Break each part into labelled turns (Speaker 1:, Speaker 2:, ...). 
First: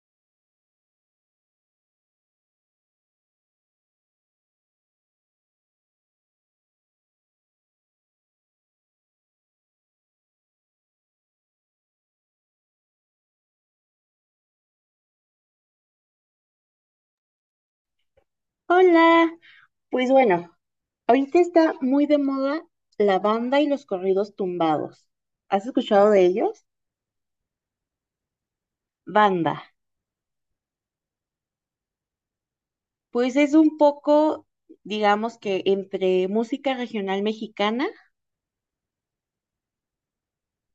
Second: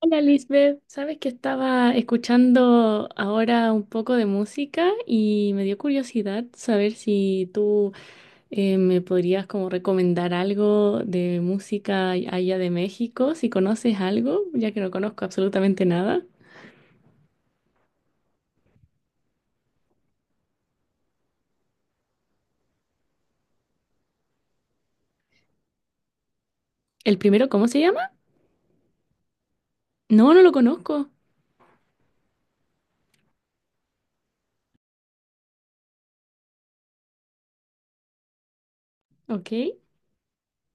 Speaker 1: Hola Lisbeth, sabes que estaba escuchando ahora un poco de música y me dio curiosidad saber si tú me podrías como recomendar algo de música allá de México, si conoces algo, ya que no conozco absolutamente nada.
Speaker 2: Hola, pues bueno, ahorita está muy de moda la banda y los corridos tumbados. ¿Has escuchado de ellos?
Speaker 1: ¿El primero cómo se llama?
Speaker 2: Banda.
Speaker 1: No, no lo conozco.
Speaker 2: Pues es un poco, digamos que entre música regional mexicana
Speaker 1: Ok,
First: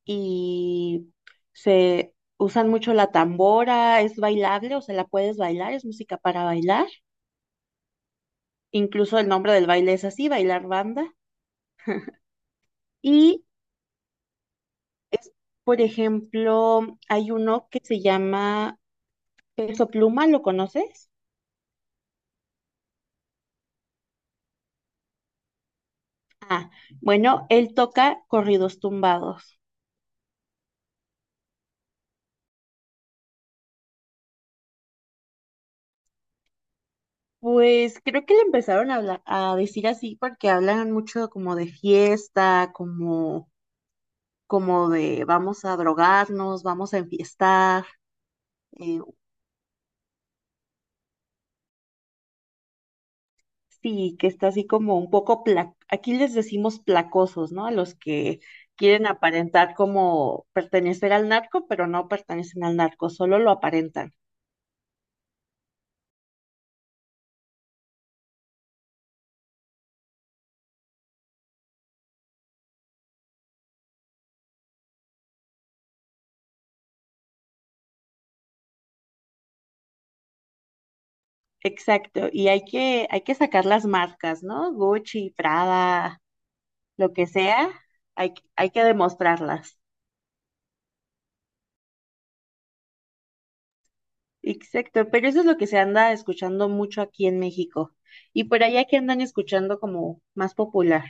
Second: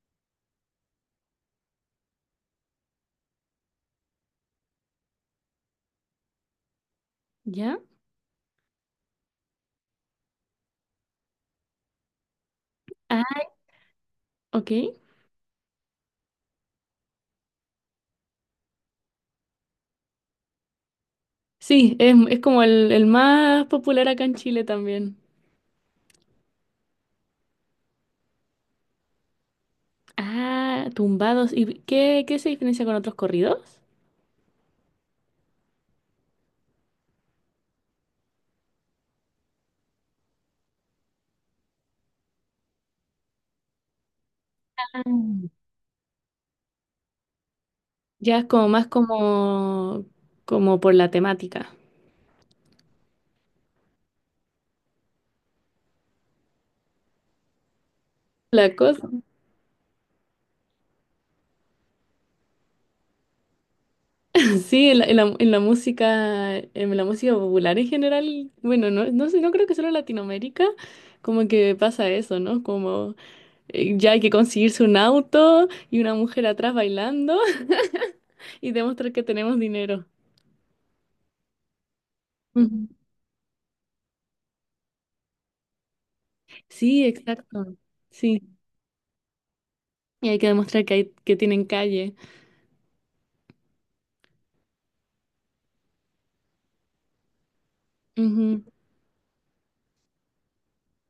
Speaker 2: y se usan mucho la tambora, es bailable, o sea, la puedes bailar, es música para bailar.
Speaker 1: ya.
Speaker 2: Incluso el nombre del baile es así, bailar banda.
Speaker 1: Ah,
Speaker 2: Y
Speaker 1: ok.
Speaker 2: es, por ejemplo, hay uno que se llama Peso Pluma, ¿lo conoces?
Speaker 1: Sí, es como el más popular acá en Chile también.
Speaker 2: Ah, bueno, él toca corridos tumbados.
Speaker 1: Ah, tumbados. ¿Y qué, qué se diferencia con otros corridos?
Speaker 2: Pues creo que le empezaron a, a decir así porque hablan mucho como de fiesta, como, como
Speaker 1: Ah.
Speaker 2: de vamos a drogarnos, vamos a enfiestar.
Speaker 1: Ya es como más
Speaker 2: eh,
Speaker 1: como por la temática.
Speaker 2: sí, que está así como un poco, aquí les decimos placosos, ¿no? A los que
Speaker 1: La
Speaker 2: quieren
Speaker 1: cosa,
Speaker 2: aparentar como pertenecer al narco, pero no pertenecen al narco, solo lo aparentan.
Speaker 1: sí, en la música popular en general, bueno, no, no sé, no creo que solo en Latinoamérica, como que pasa eso, ¿no? Como ya hay que conseguirse un auto y una mujer atrás bailando y demostrar que tenemos dinero.
Speaker 2: Exacto, y
Speaker 1: Ujú.
Speaker 2: hay que sacar las marcas, ¿no? Gucci, Prada.
Speaker 1: Sí,
Speaker 2: Lo que sea,
Speaker 1: exacto. Sí,
Speaker 2: hay que demostrarlas.
Speaker 1: y hay que demostrar que hay, que tienen calle.
Speaker 2: Exacto, pero eso es lo que se anda escuchando mucho aquí en México. Y por
Speaker 1: Ujú.
Speaker 2: allá, que andan escuchando como más popular?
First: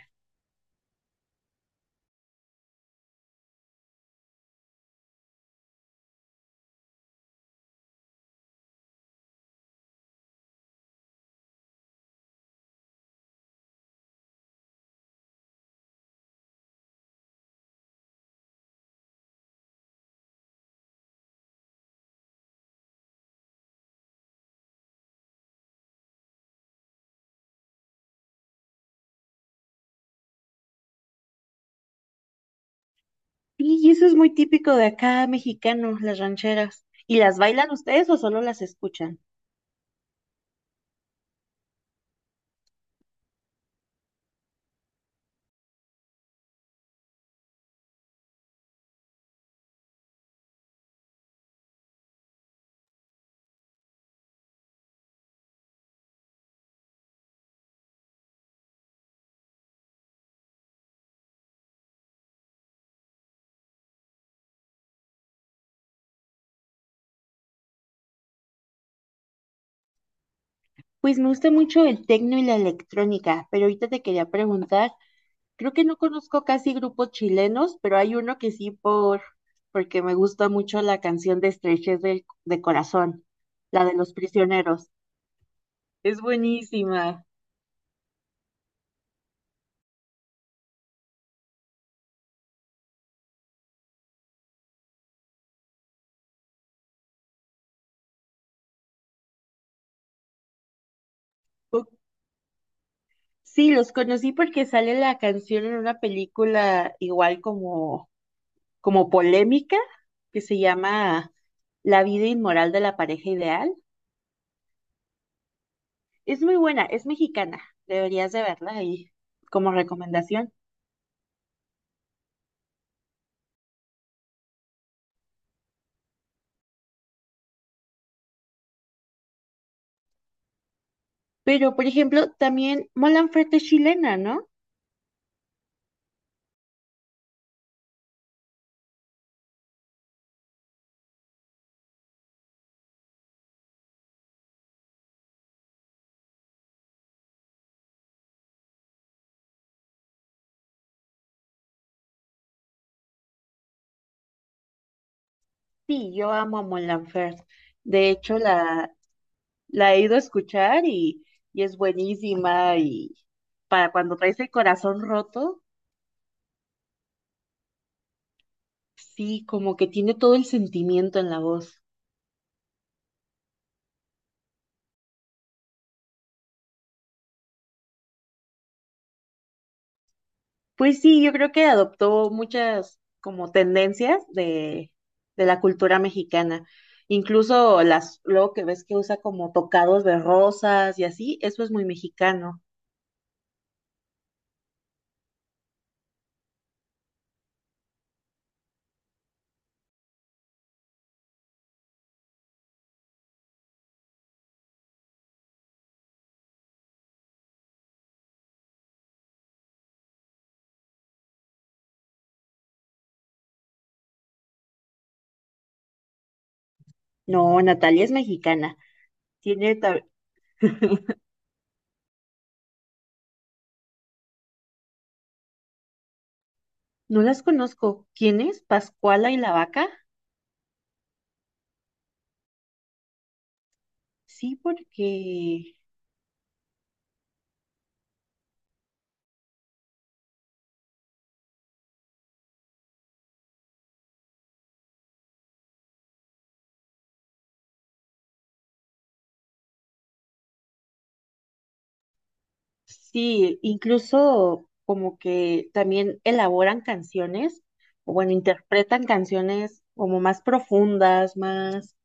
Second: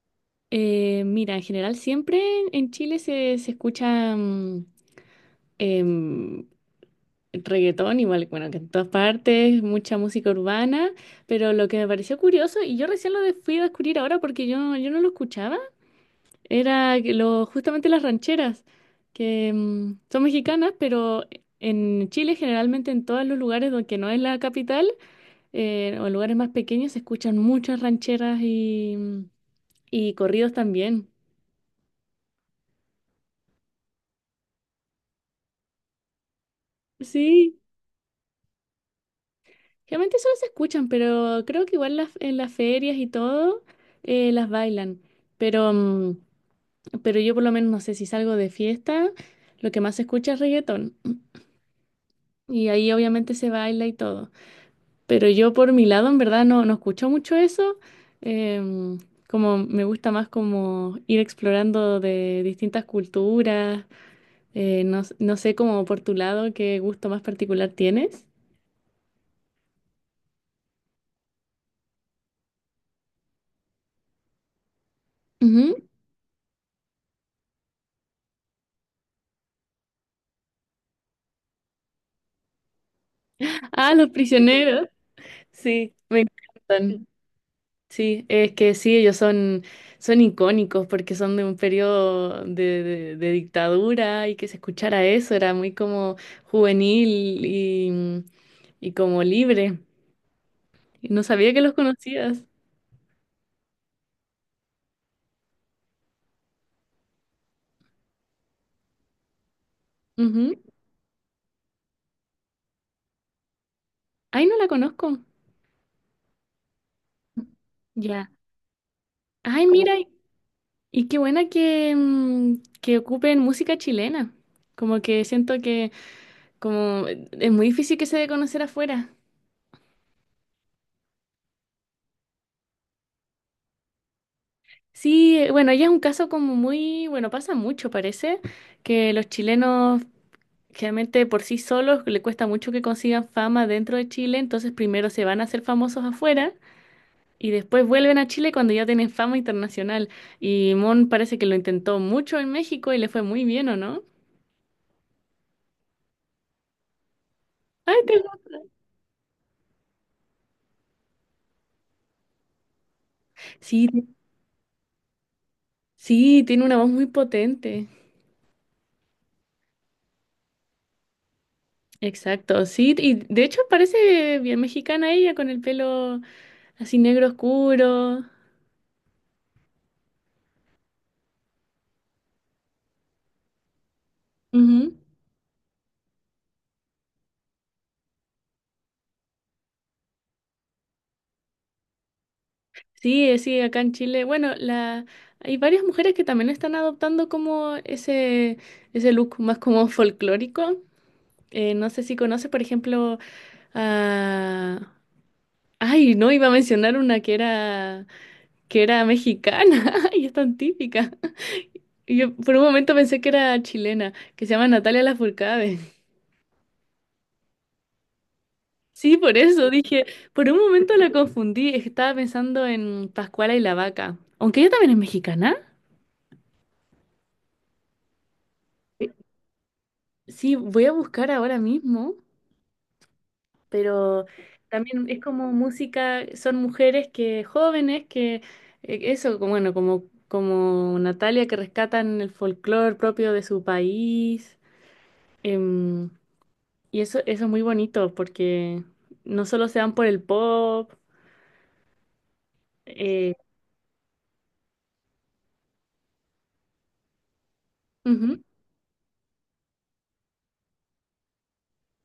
Speaker 1: Mira, en general siempre en Chile se escucha em, reggaetón, igual, bueno, que en todas partes, mucha música urbana, pero lo que me pareció curioso, y yo recién fui a descubrir ahora porque yo no lo escuchaba, era que lo, justamente las rancheras, que son mexicanas, pero en Chile generalmente en todos los lugares donde que no es la capital o en lugares más pequeños se escuchan muchas rancheras y corridos también.
Speaker 2: Sí, y eso es muy típico de acá, mexicanos, las rancheras. ¿Y las
Speaker 1: Sí.
Speaker 2: bailan ustedes o solo las escuchan?
Speaker 1: Realmente solo se escuchan, pero creo que igual las, en las ferias y todo las bailan. Pero, pero yo por lo menos no sé si salgo de fiesta, lo que más se escucha es reggaetón. Y ahí obviamente se baila y todo. Pero yo por mi lado en verdad no, no escucho mucho eso. em, Como me gusta más como ir explorando de distintas culturas. No, no sé como por tu lado qué gusto más particular tienes.
Speaker 2: Pues me gusta mucho el tecno y la electrónica, pero ahorita te quería preguntar, creo
Speaker 1: Ujú.
Speaker 2: que no conozco casi grupos chilenos, pero hay uno que sí porque me gusta mucho la canción de Estrechez de Corazón, la
Speaker 1: Ah,
Speaker 2: de
Speaker 1: los
Speaker 2: los
Speaker 1: prisioneros.
Speaker 2: prisioneros.
Speaker 1: Sí,
Speaker 2: Es
Speaker 1: me encantan.
Speaker 2: buenísima.
Speaker 1: Sí, es que sí, ellos son, son icónicos porque son de un periodo de dictadura y que se escuchara eso era muy como juvenil y, y como libre. Y no sabía que los
Speaker 2: O-
Speaker 1: conocías.
Speaker 2: Sí, los conocí porque sale la canción en una película igual como, como polémica que
Speaker 1: Ujú.
Speaker 2: se llama La vida inmoral de la pareja ideal.
Speaker 1: Ay, no la conozco.
Speaker 2: Es muy buena, es mexicana.
Speaker 1: Ya.
Speaker 2: Deberías de verla ahí
Speaker 1: Ay,
Speaker 2: como
Speaker 1: mira, y
Speaker 2: recomendación.
Speaker 1: y qué buena que, que ocupen música chilena. Como que siento que como es muy difícil que se dé a conocer afuera.
Speaker 2: Pero, por ejemplo, también Mon Laferte es chilena, ¿no?
Speaker 1: Sí, bueno, ella es un caso como muy, bueno, pasa mucho, parece, que los chilenos generalmente por sí solos le cuesta mucho que consigan fama dentro de Chile, entonces primero se van a hacer famosos afuera y después vuelven a Chile cuando ya tienen fama internacional. Y Mon parece que lo intentó mucho en México y le fue muy bien, ¿o no?
Speaker 2: Sí, yo amo a Mon Laferte.
Speaker 1: Ay,
Speaker 2: De hecho, la he ido a escuchar y es buenísima y
Speaker 1: sí,
Speaker 2: para cuando traes el corazón roto.
Speaker 1: sí, tiene una voz muy potente.
Speaker 2: Sí, como que tiene todo el sentimiento en la voz.
Speaker 1: Exacto, sí, y de hecho parece bien mexicana ella con el pelo así negro oscuro.
Speaker 2: Pues sí, yo creo que adoptó muchas como tendencias
Speaker 1: Ujú.
Speaker 2: de la cultura mexicana. Incluso las, luego que ves que usa como tocados de rosas y así, eso es muy mexicano.
Speaker 1: Sí, sí, acá en Chile. Bueno, la... hay varias mujeres que también están adoptando como ese look más como folclórico. No sé si conoces, por ejemplo, a... Ay, no, iba a mencionar una que era mexicana y es tan típica. Y yo por un momento pensé que era chilena, que se llama Natalia Lafourcade.
Speaker 2: No, Natalia es mexicana.
Speaker 1: Sí, por eso
Speaker 2: Tiene, ta-
Speaker 1: dije, por un momento la confundí, es que estaba pensando en Pascuala y la Vaca. Aunque ella también es mexicana.
Speaker 2: no las conozco. ¿Quién es? ¿Pascuala y la vaca?
Speaker 1: Sí, voy a buscar ahora mismo, pero
Speaker 2: Sí,
Speaker 1: también es como
Speaker 2: porque
Speaker 1: música, son mujeres que jóvenes que, eso, bueno, como Natalia que rescatan el folclore propio de su país. em, y eso es muy bonito porque no solo se van por el pop. eh,
Speaker 2: sí, incluso como que también elaboran canciones, o bueno,
Speaker 1: Ujú.
Speaker 2: interpretan canciones como más profundas, más...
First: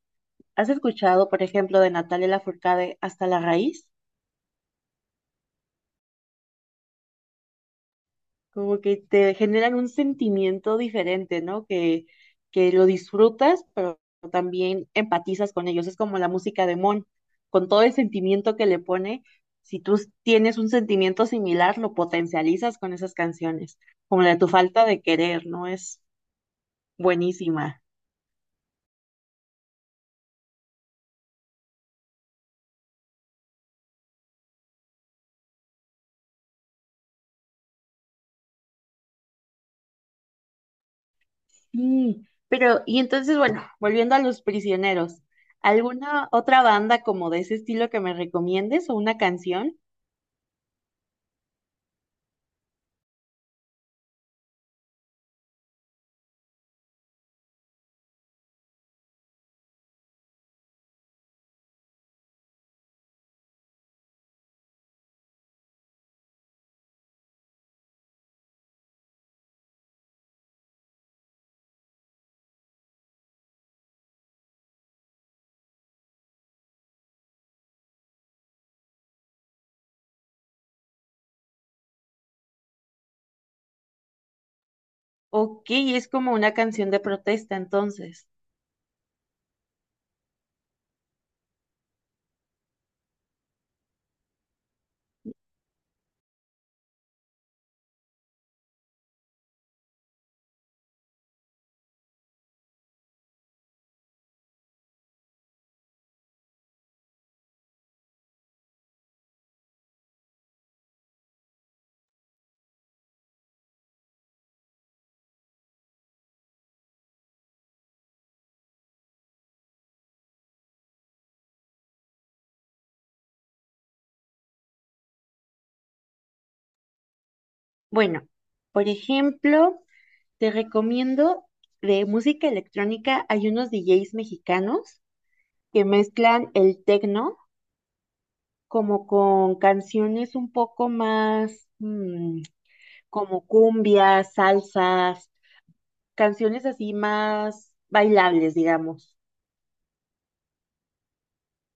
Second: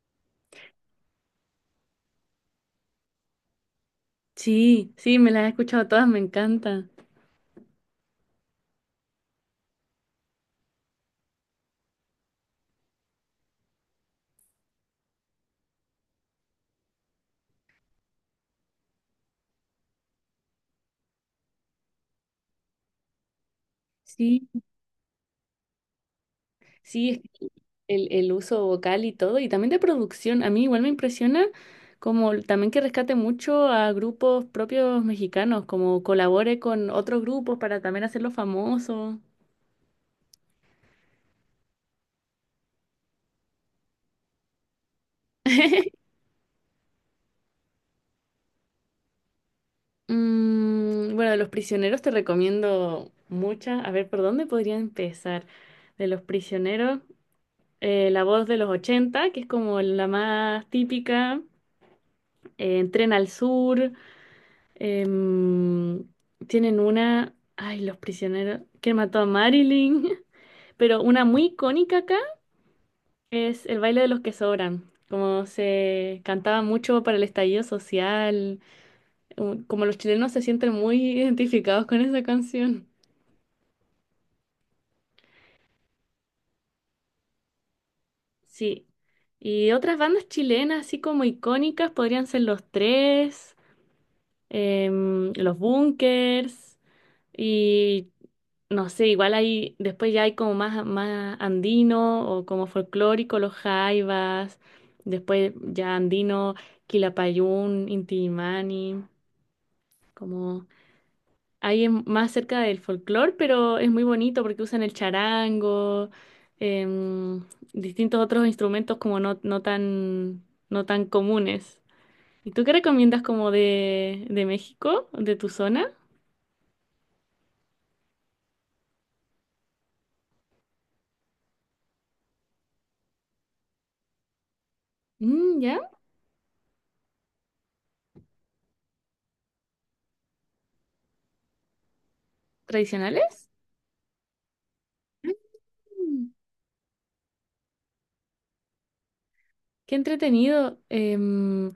Speaker 2: ¿Has escuchado, por ejemplo, de Natalia Lafourcade Hasta la raíz?
Speaker 1: Sí, sí, me las he escuchado todas, me encanta.
Speaker 2: Como que te generan un sentimiento diferente, ¿no? Que lo disfrutas, pero también empatizas con ellos. Es como la música de Mon, con todo el sentimiento que le pone. Si tienes un sentimiento similar, lo potencializas con esas canciones, como la de tu
Speaker 1: Sí.
Speaker 2: falta de querer, ¿no? Es
Speaker 1: Sí, es que
Speaker 2: buenísima.
Speaker 1: el uso vocal y todo, y también de producción. A mí igual me impresiona como también que rescate mucho a grupos propios mexicanos, como colabore con otros grupos para también hacerlos famosos.
Speaker 2: Sí, pero y entonces, bueno, volviendo a Los Prisioneros, ¿alguna otra banda como de ese estilo que me recomiendes o una canción?
Speaker 1: Mm, bueno, de Los Prisioneros te recomiendo muchas. A ver, ¿por dónde podría empezar? De Los Prisioneros, La Voz de los 80 que es como la más típica, Tren al Sur. Em, Tienen una, ay, los prisioneros, que mató a Marilyn, pero una muy icónica acá es el baile de los que sobran, como se cantaba mucho para el estallido social, como los chilenos se sienten muy identificados con esa canción.
Speaker 2: Ok, es como una canción de protesta, entonces.
Speaker 1: Sí. Y otras bandas chilenas, así como icónicas, podrían ser Los Tres, Los Bunkers. Y no sé, igual hay, después ya hay como más, más andino o como folclórico, los jaivas, después ya andino, Quilapayún, Intimani, como ahí es más cerca del folclore, pero es muy bonito porque usan el charango, em, distintos otros instrumentos como no, no tan comunes. ¿Y tú qué recomiendas como de México, de tu zona?
Speaker 2: Bueno, por ejemplo, te recomiendo de música electrónica, hay unos DJs mexicanos
Speaker 1: Mm,
Speaker 2: que
Speaker 1: ¿ya?
Speaker 2: mezclan el techno como con canciones un poco más
Speaker 1: ¿Tradicionales?
Speaker 2: como cumbias, salsas, canciones así más bailables, digamos.
Speaker 1: Qué entretenido,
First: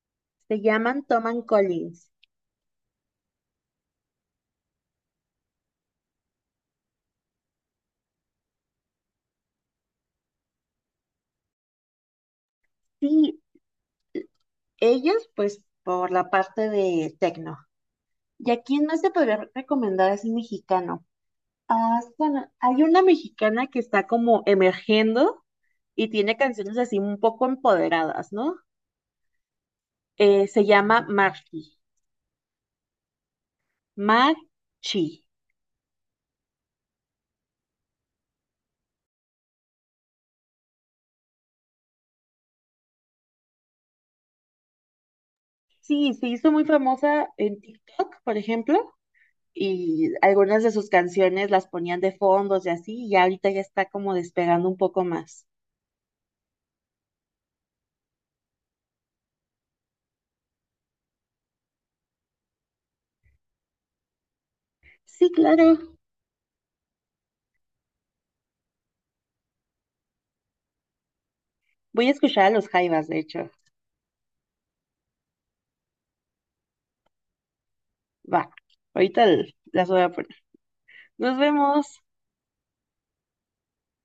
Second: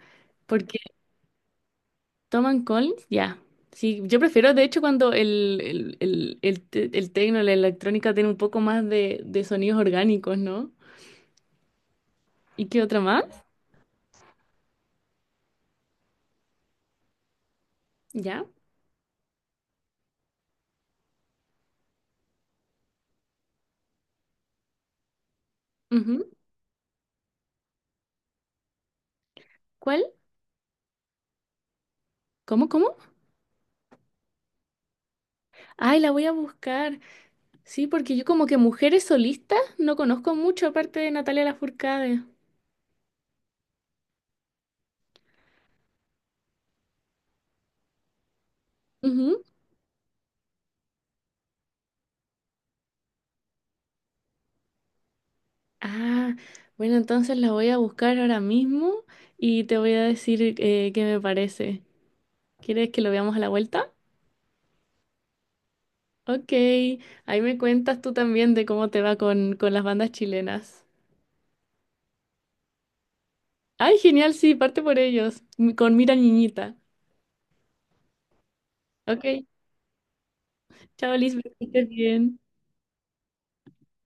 Speaker 2: Se
Speaker 1: porque
Speaker 2: llaman Tom and Collins.
Speaker 1: toman Collins, ya. Sí, yo prefiero, de hecho, cuando el tecno, la electrónica tiene un poco más de sonidos orgánicos, ¿no? ¿Y qué otra
Speaker 2: Y
Speaker 1: más?
Speaker 2: ellos, pues, por la parte de techno.
Speaker 1: Ya.
Speaker 2: ¿Y a quién más te podría recomendar así mexicano? Ah, bueno, hay una mexicana que está como emergiendo y
Speaker 1: Ujú.
Speaker 2: tiene canciones así un poco empoderadas, ¿no?
Speaker 1: ¿Cuál?
Speaker 2: Se llama Marchi.
Speaker 1: ¿Cómo, cómo?
Speaker 2: Marchi.
Speaker 1: Ay, la voy a buscar. Sí, porque yo como que mujeres solistas no conozco mucho aparte de Natalia Lafourcade.
Speaker 2: Sí, se hizo muy famosa en TikTok, por ejemplo,
Speaker 1: Ujú.
Speaker 2: y algunas de sus canciones las ponían de fondos y así, y ahorita ya está como despegando un poco más.
Speaker 1: Ah, bueno, entonces la voy a buscar ahora mismo y te voy a decir qué me parece. ¿Quieres que lo veamos a la vuelta?
Speaker 2: Sí, claro.
Speaker 1: Ok, ahí me cuentas tú también de cómo te va con las bandas chilenas.
Speaker 2: Voy a escuchar a los Jaivas, de hecho.
Speaker 1: Ay, genial, sí, parte por ellos, con Mira Niñita.
Speaker 2: Va,
Speaker 1: Ok,
Speaker 2: las voy a poner.
Speaker 1: chao
Speaker 2: Nos
Speaker 1: Lisbeth, que estés
Speaker 2: vemos.
Speaker 1: bien.